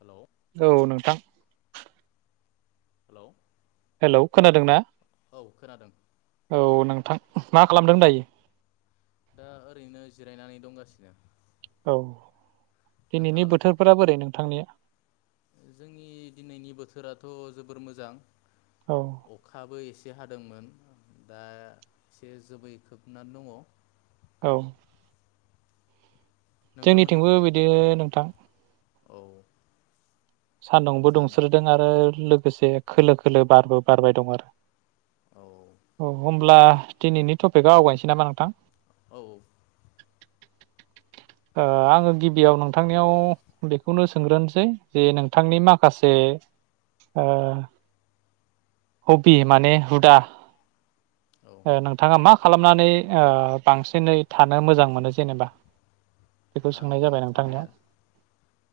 hello औ नोंथां hello hello खोनादों ना खोनादों औ नोंथां मा खालामदों दायो दा ओरैनो जिरायनानै दंगासिनो औ दिनैनि नोंथाङालाय बोथोरफोरा बोरै नोंथांनिया जोंनि दिनैनि बोथोराथ' जोबोर मोजां औ अखाबो एसे एसे हादोंमोन दा एसे जोबै खोबनानै दङ औ जोंनिथिंबो नोंथांमोननिखैलाय बिदि नोंथां औ सान्दुंबो मोजाङानो दुंसोदों आरो लोगो लोगोसे खोलो खोलो बारबो बारबाय दं आरो औ औ हम होनब्ला दिनैनि टपिक आवगायनोसै नामा नोंथां औ [inaudible] ओ आङो गिबियाव नोंथांनियाव बेखौनो सोंग्रोनोसै जे नोंथांनि माखासे ओ हबि माने हुदा औ ओ नोंथाङा मा खालामनानै बांसिनै थानो मोजां मोनो जेनेबा बेखौ आं सोंनाय जाबाय थानाया नोंथांनियाव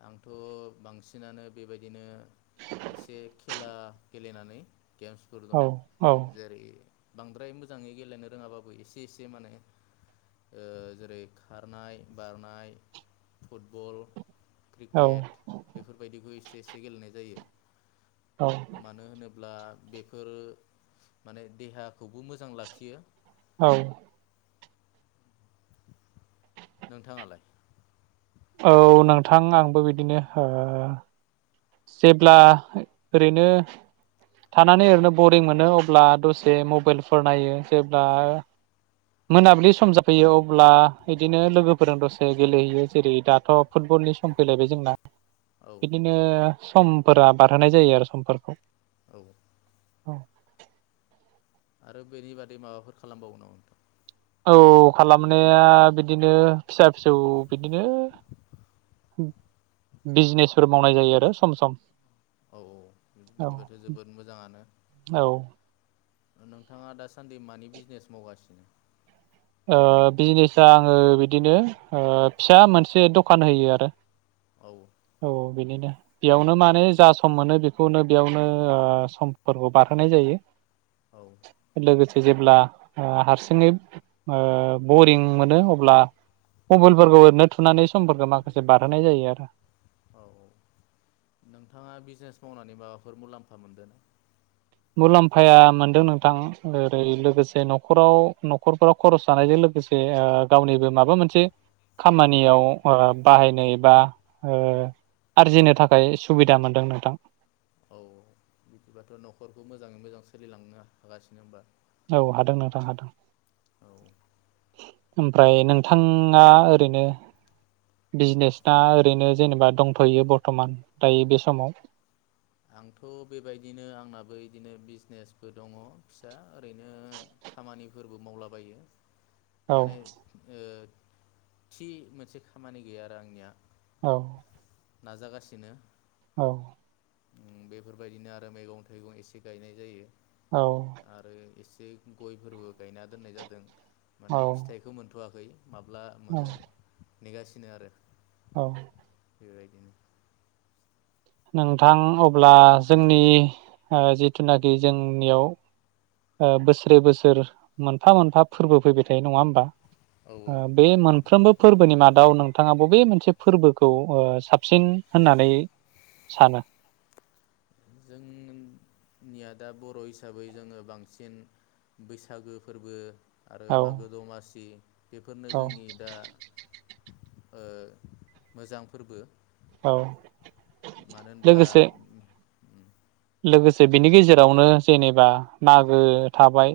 आंथ' बांसिनानो बेबायदिनो एसे खेला गेलेनानै गेम्सफोर औ दं औ जेरै बांद्राय मोजाङै गेलेनो रोङाबाबो एसे एसे माने जेरै खारनाय बारनाय फुटबल औ क्रिकेट बेफोरबायदिखौ एसे एसे गेलेनाय जायो औ ब्ला बेफोरो माने देहाखौबो मोजां लाखियो औ नोंथाङालाय औ नोंथां आंबो बिदिनो जेब्ला ओरैनो थानानै ओरैनो बरिं मोनो अब्ला दसे मबाइलफोर नायो जेब्ला मोनाबिलि सम जाफैयो अब्ला बिदिनो लोगोफोरजों दसे गेलेहैयो जेरै दाथ' फुटबलनि सम फैलायबाय जोंना औ बिदिनो समफोरा बारहोनाय जायो आरो समफोरखौ औ औ आरो बेनि बादै माबाफोर खालामबावगोन नामा औ खालामनाया बिदिनो फिसा फिसौ बिदिनो बिजनेसफोर मावनाय जायो आरो सम सम औ औ बिदिबाथ' औ जोबोद मोजाङानो औ नोंथाङा दासान्दि मानि बिजनेस मावगासिनो बिजनेस आङो बिदिनो फिसा मोनसे दखान होयो आरो औ औ बिनिनो बेयावनो औ माने जा सम मोनो बेखौनो बेयावनो समफोरखौ बारहोनाय जायो औ लोगोसे जेब्ला हारसिङै बरिं मोनो अब्ला मबाइलफोरखौ ओरैनो थुनानै समफोरखौ माखासे बारहोनाय जायो आरो औ औ नोंथाङा बिजनेस मावनानै माबाफोर मुलाम्फा मोनदों मुलाम्फाया मोनदों नोंथां ओरै लोगोसे न'खराव न'खरफोराव खरस जानायजों लोगोसे गावनिबो माबा मोनसे खामानियाव बाहायनो एबा आरजिनो थाखाय सुबिदा मोनदों नोंथां औ बिदिबाथ' न'खरखौ मोजाङै मोजां सोलिलांनो हागासिनो होनबा औ हादों नोंथां हादों औ [inaudible] ओमफ्राय नोंथाङा ओरैनो बिजनेस ना आं ओरैनो जेनेबा दंथ'यो बर्थ'मान दायो बे समाव आंथ' बेबायदिनो आंनाबो इदिनो बिजनेसबो दङ फिसा ओरैनो खामानिफोरबो मावलाबायो औ माने ओ थि मोनसे खामानि गैया आरो आंनिया अ नाजागासिनो औ ओम बेफोरबायदिनो आरो मैगं थाइगं एसे गायनाय जायो औ आरो इस बे गयफोरबो गायना दोननाय जादों औ माने फिथाइखौ मोनथ'वाखै माब्ला मोनो नेगासिनो आरो अ बेबायदिनो नोंथां अब्ला जोंनि ओ जिथुनाखि जोंनियाव बोसोरे बोसोर मोनफा मोनफा फोरबो फैबाय थायो नङा होमबा औ औ ओ बे मान फ्रोमबो फोरबोनि मादाव नोंथाङा बबे मोनसे फोरबोखौ ओ साबसिन होननानै सानो जों निया दा बर' हिसाबै जोङो बांसिन बैसागो फोरबो आरो औ मागो दमासि बेफोरनो औ जोंनि दा ओ मोजां फोरबो औ मानो होनब्ला लोगोसे लोगोसे बिनि गेजेरावनो जेनेबा मागो थाबाय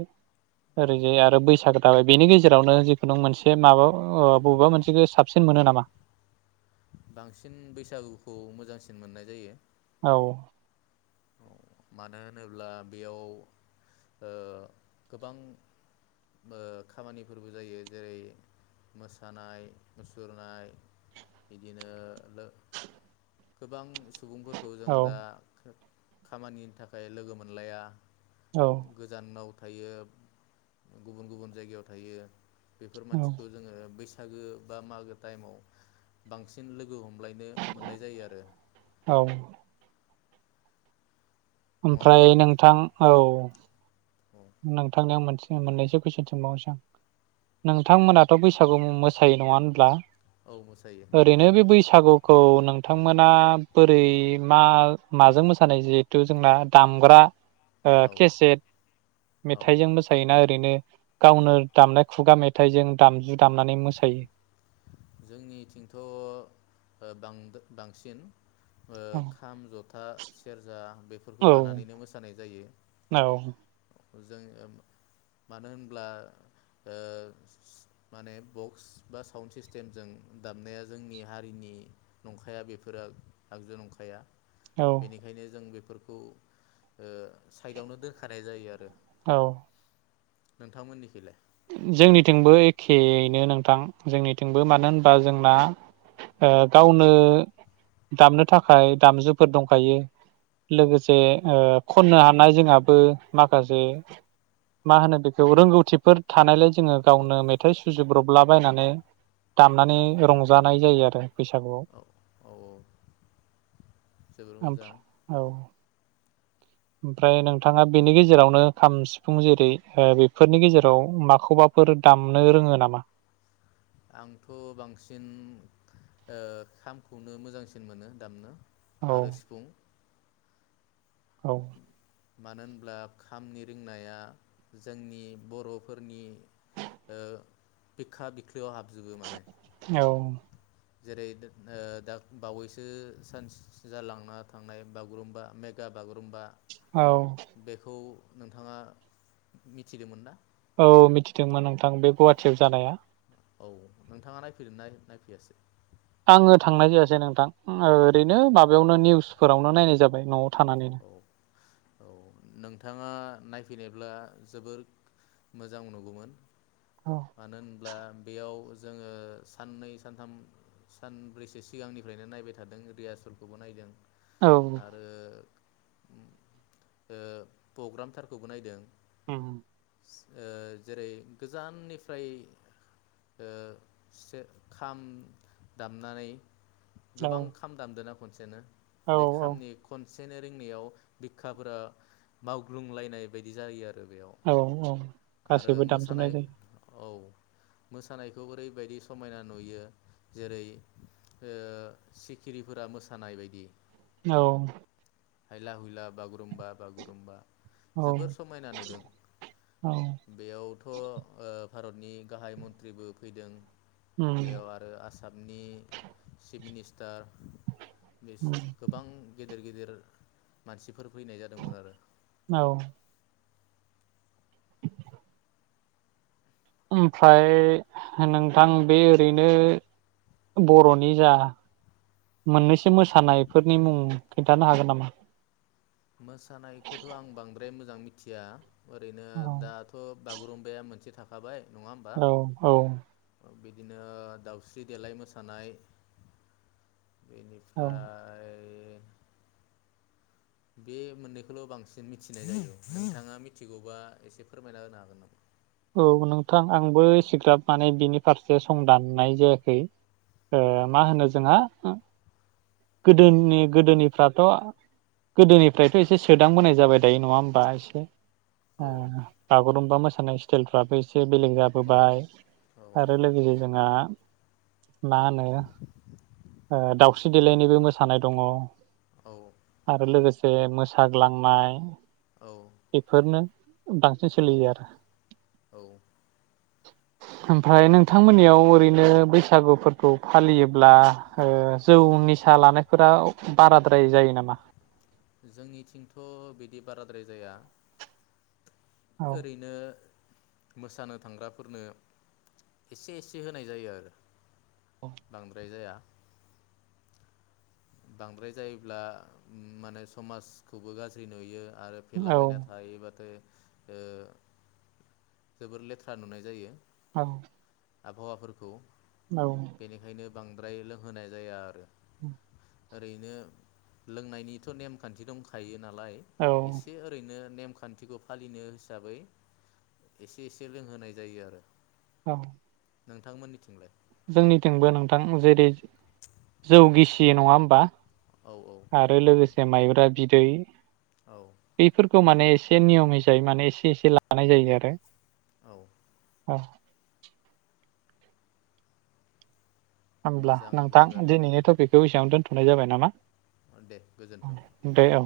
औ ओरैजाय आरो बैसागो दाबाय बेनि गेजेरावनो जिखुनु मोनसे माबा ओ बबेबा मोनसेखौ साबसिन मोनो नामा बांसिन बैसागुखौ मोजांसिन मोननाय जायो औ मानो होनोब्ला बेयाव ओ गोबां ओ खामानिफोरबो जायो जेरै मोसानाय मुसुरनाय बिदिनो ओ गोबां सुबुंफोरखौ जों औ दा खामानिनि थाखाय लोगो मोनलाया औ गोजानाव थायो गुबुन गुबुन जायगायाव थायो बेफोर औ मानसिखौ जोङो बैस बैसागो बा मागो टाइमाव बांसिन लोगो हमलायनो मोननाय जायो आरो औ नङा होमबा ओमफ्राय नोंथां औ औ नोंथांनियाव मोनसे मोननैसो कुइसन सोंबावनोसै आं नोंथांमोनाथ' बैसागु मोसायो नङा होनब्ला औ मोसायो ओरैनो बे बैसागु औ नोंथांमोना बोरै मा माजों मोसानाय जिहेथु जोंना दामग्रा ओ औ केसेट औ मेथाइजों मोसायोना ओरैनो औ गावनो दामनाय खुगा मेथाइ थायजों दामजु दामनानै मोसायो जोंनिथिंथ' बां बांसिन औ खाम जथा सेरजा बेफोरखौ लानानैनो मोसानाय जायो औ जों मानो होनब्ला ओ माने बक्स बा साउन्ड सिस सिस्टेमजों दामनाया जोंनि हारिनि नंखाया बेफोरो आगजु नंखाया औ बेनिखायनो जों बेफोर साइदआवनो दोनखानाय जायो आरो औ नोंथांमोननिखैलाय जोंनिथिंबो एखेनो नोंथां जोंनिथिंबो औ मानो होनबा जोंना गावनो दामनो थाखाय दामजुफोर दंखायो औ लोगोसे ओ खननो हानाय जोंहाबो माखासे मा होनो बेखौ रोंगौथिफोर थानायलाय जों औ गावनो मेथाइ सुजु जाब्रबला बायनानै दामनानै रंजानाय जायो आरो बैसागुआव औ औ जोबोर मोजां फ्रोम औ ओमफ्राय नोंथाङा बेनि गेजेरावनो खाम सिफुं जेरै बेफोरनि गेजेराव माखौबाफोर दामनो रोङो नामा आंथ' बांसिन खामखौनो मोजांसिन मोनो दामनो औ आरो सिफुं औ मानो होनब्ला खामनि रिंनाया जोंनि बर'फोरनि ओ बिखा याव हाबजोबो माने औ जेरै दा बावैसो सानस जालांना थांनाय बागुरुम्बा मेगा बागुरुम्बा औ बेखौ नोंथाङा मिथिदोंमोन दा औ मिथिदोंमोन नोंथां बे गुवाहाटियाव जानाया औ नोंथाङा नायफैदोंना नायफैयासै आङो थांनाय जायासै नोंथां ओ औ ओरैनो माबायावनो निउसफोरावनो नायनाय जाबाय न'आव थानानैनो औ औ नोंथाङा नायफैनायब्ला जोबोर मोजां नुगौमोन औ मानो होनब्ला बेयाव जोङो साननै सानथाम सानब्रैसो सिगांनिफ्रायनो नायबाय थादों रियासलखौबो नायदों औ आरो ओ पग्रामथारखौबो नायदों उम ओ जेरै गोजाननिफ्राय ओ सेर खाम दामनानै औ गोबां खाम दामदोना खनसेनो औ बे खामनि खनसे फोयनो रिंनायाव बिखाफोरा मावग्लुंलायनाय बायदि जायो आरो बेयाव औ औ आरो गासैबो दामजोबनाय मोसानाय जायो औ मोसानायखौ ओरैबायदि समायना नुयो जेरै ओ सिखिरिफोरा मोसानाय बायदि औ हायला हुइला बागुरुम्बा बागुरुम्बा औ जोबोर समायना नुदों औ बेयावथ' ओ भारतनि गाहाय मन्त्रिबो फैदों उम बेयाव आरो आसामनि चिफ मिनिस्टार उम गोबां गे गिदिर गिदिर मानसिफोर फैनाय जादोंमोन आरो औ ओमफ्राय नोंथां बे ओरैनो बर'नि जा मोननैसो मोसानायफोरनि मुं खिनथानो हागोन नामा मोसानायखौथ' आं बांद्राय मो जां मिथिया ओरैनो औ दाथ' बागुरुम्बाया मोनसे थाखाबाय नङा होमबा औ औ बिदिनो दाउस्रि देलाय मोसानाय औ बेनिफ्राय बे मोननैखौल' बांसिन मिथिनाय जायो नोंथाङा मिथिगौबा एसे फोरमायना होनो हागोन नामा औ नोंथां आंबो एसेग्राब माने बिनि फारसे संदाननाय जायाखै ए हागोन मा नामा होनो जोंहा गोदोनि गोदोनिफ्राथ' गोदोनिफ्रायथ' एसे सोदांबोनाय जाबाय दायो नङा होमबा एसे औ [unintelligible] बा मोसानाय हटेलफ्राबो एसे एसे बेलेग औ जाबोबाय औ आरो लोगोसे जोंहा मा होनो ओ दावस्रि देलायनिबो मोसानाय दङ आरो लोगोसे जे मोसाग्लांनाय औ बेफोरनो बांसिन सोलियो आरो औ ओमफ्राय नोंथांमोननियाव ओरैनो बैसागुफोरखौ फालियोब्ला ओ जौ निसा लानायफोरा बाराद्राय जायो नामा जोंनिथिंथ' बिदि बाराद्राय जाया औ ओरैनो मोसानो थांग्राफोरनो एसे एसे होनाय जायो आरो बांद्राय जाया बांद्राय जायोब्ला माने समाजखौबो गाज्रि नुयो आरो औ फेलाबायना थायोबाथाय जोबोर लेथ्रा नुनाय जायो औ आबहावाफोरखौ औ बेनिखायनो बांद्राय लोंहोनाय जाया आरो औ ओरैनो लोंनायनिथ' नेमखान्थि दंखायोना नालाय औ एसे ओरैनो नेमखान्थिखौ फालिनो हिसाबै एसे एसे लोंहोनाय जायो आरो औ नोंथांमोननिथिंलाय जोंनिथिंबो नोंथां जेरै जौ गिसियो नङा होमबा औ औ आरो लोगोसे ए माइब्रा बिदै औ बेफोरखौ माने एसे नियम हिसायै माने एसे एसे लानाय जायो आरो औ औ होमब्ला मोजां नोंथां बिदिबाथ' दिनैनि टपिकखौ एसेयावनो दोनथ' हुनाय जाबाय नामा दे गोजोन्थों दे औ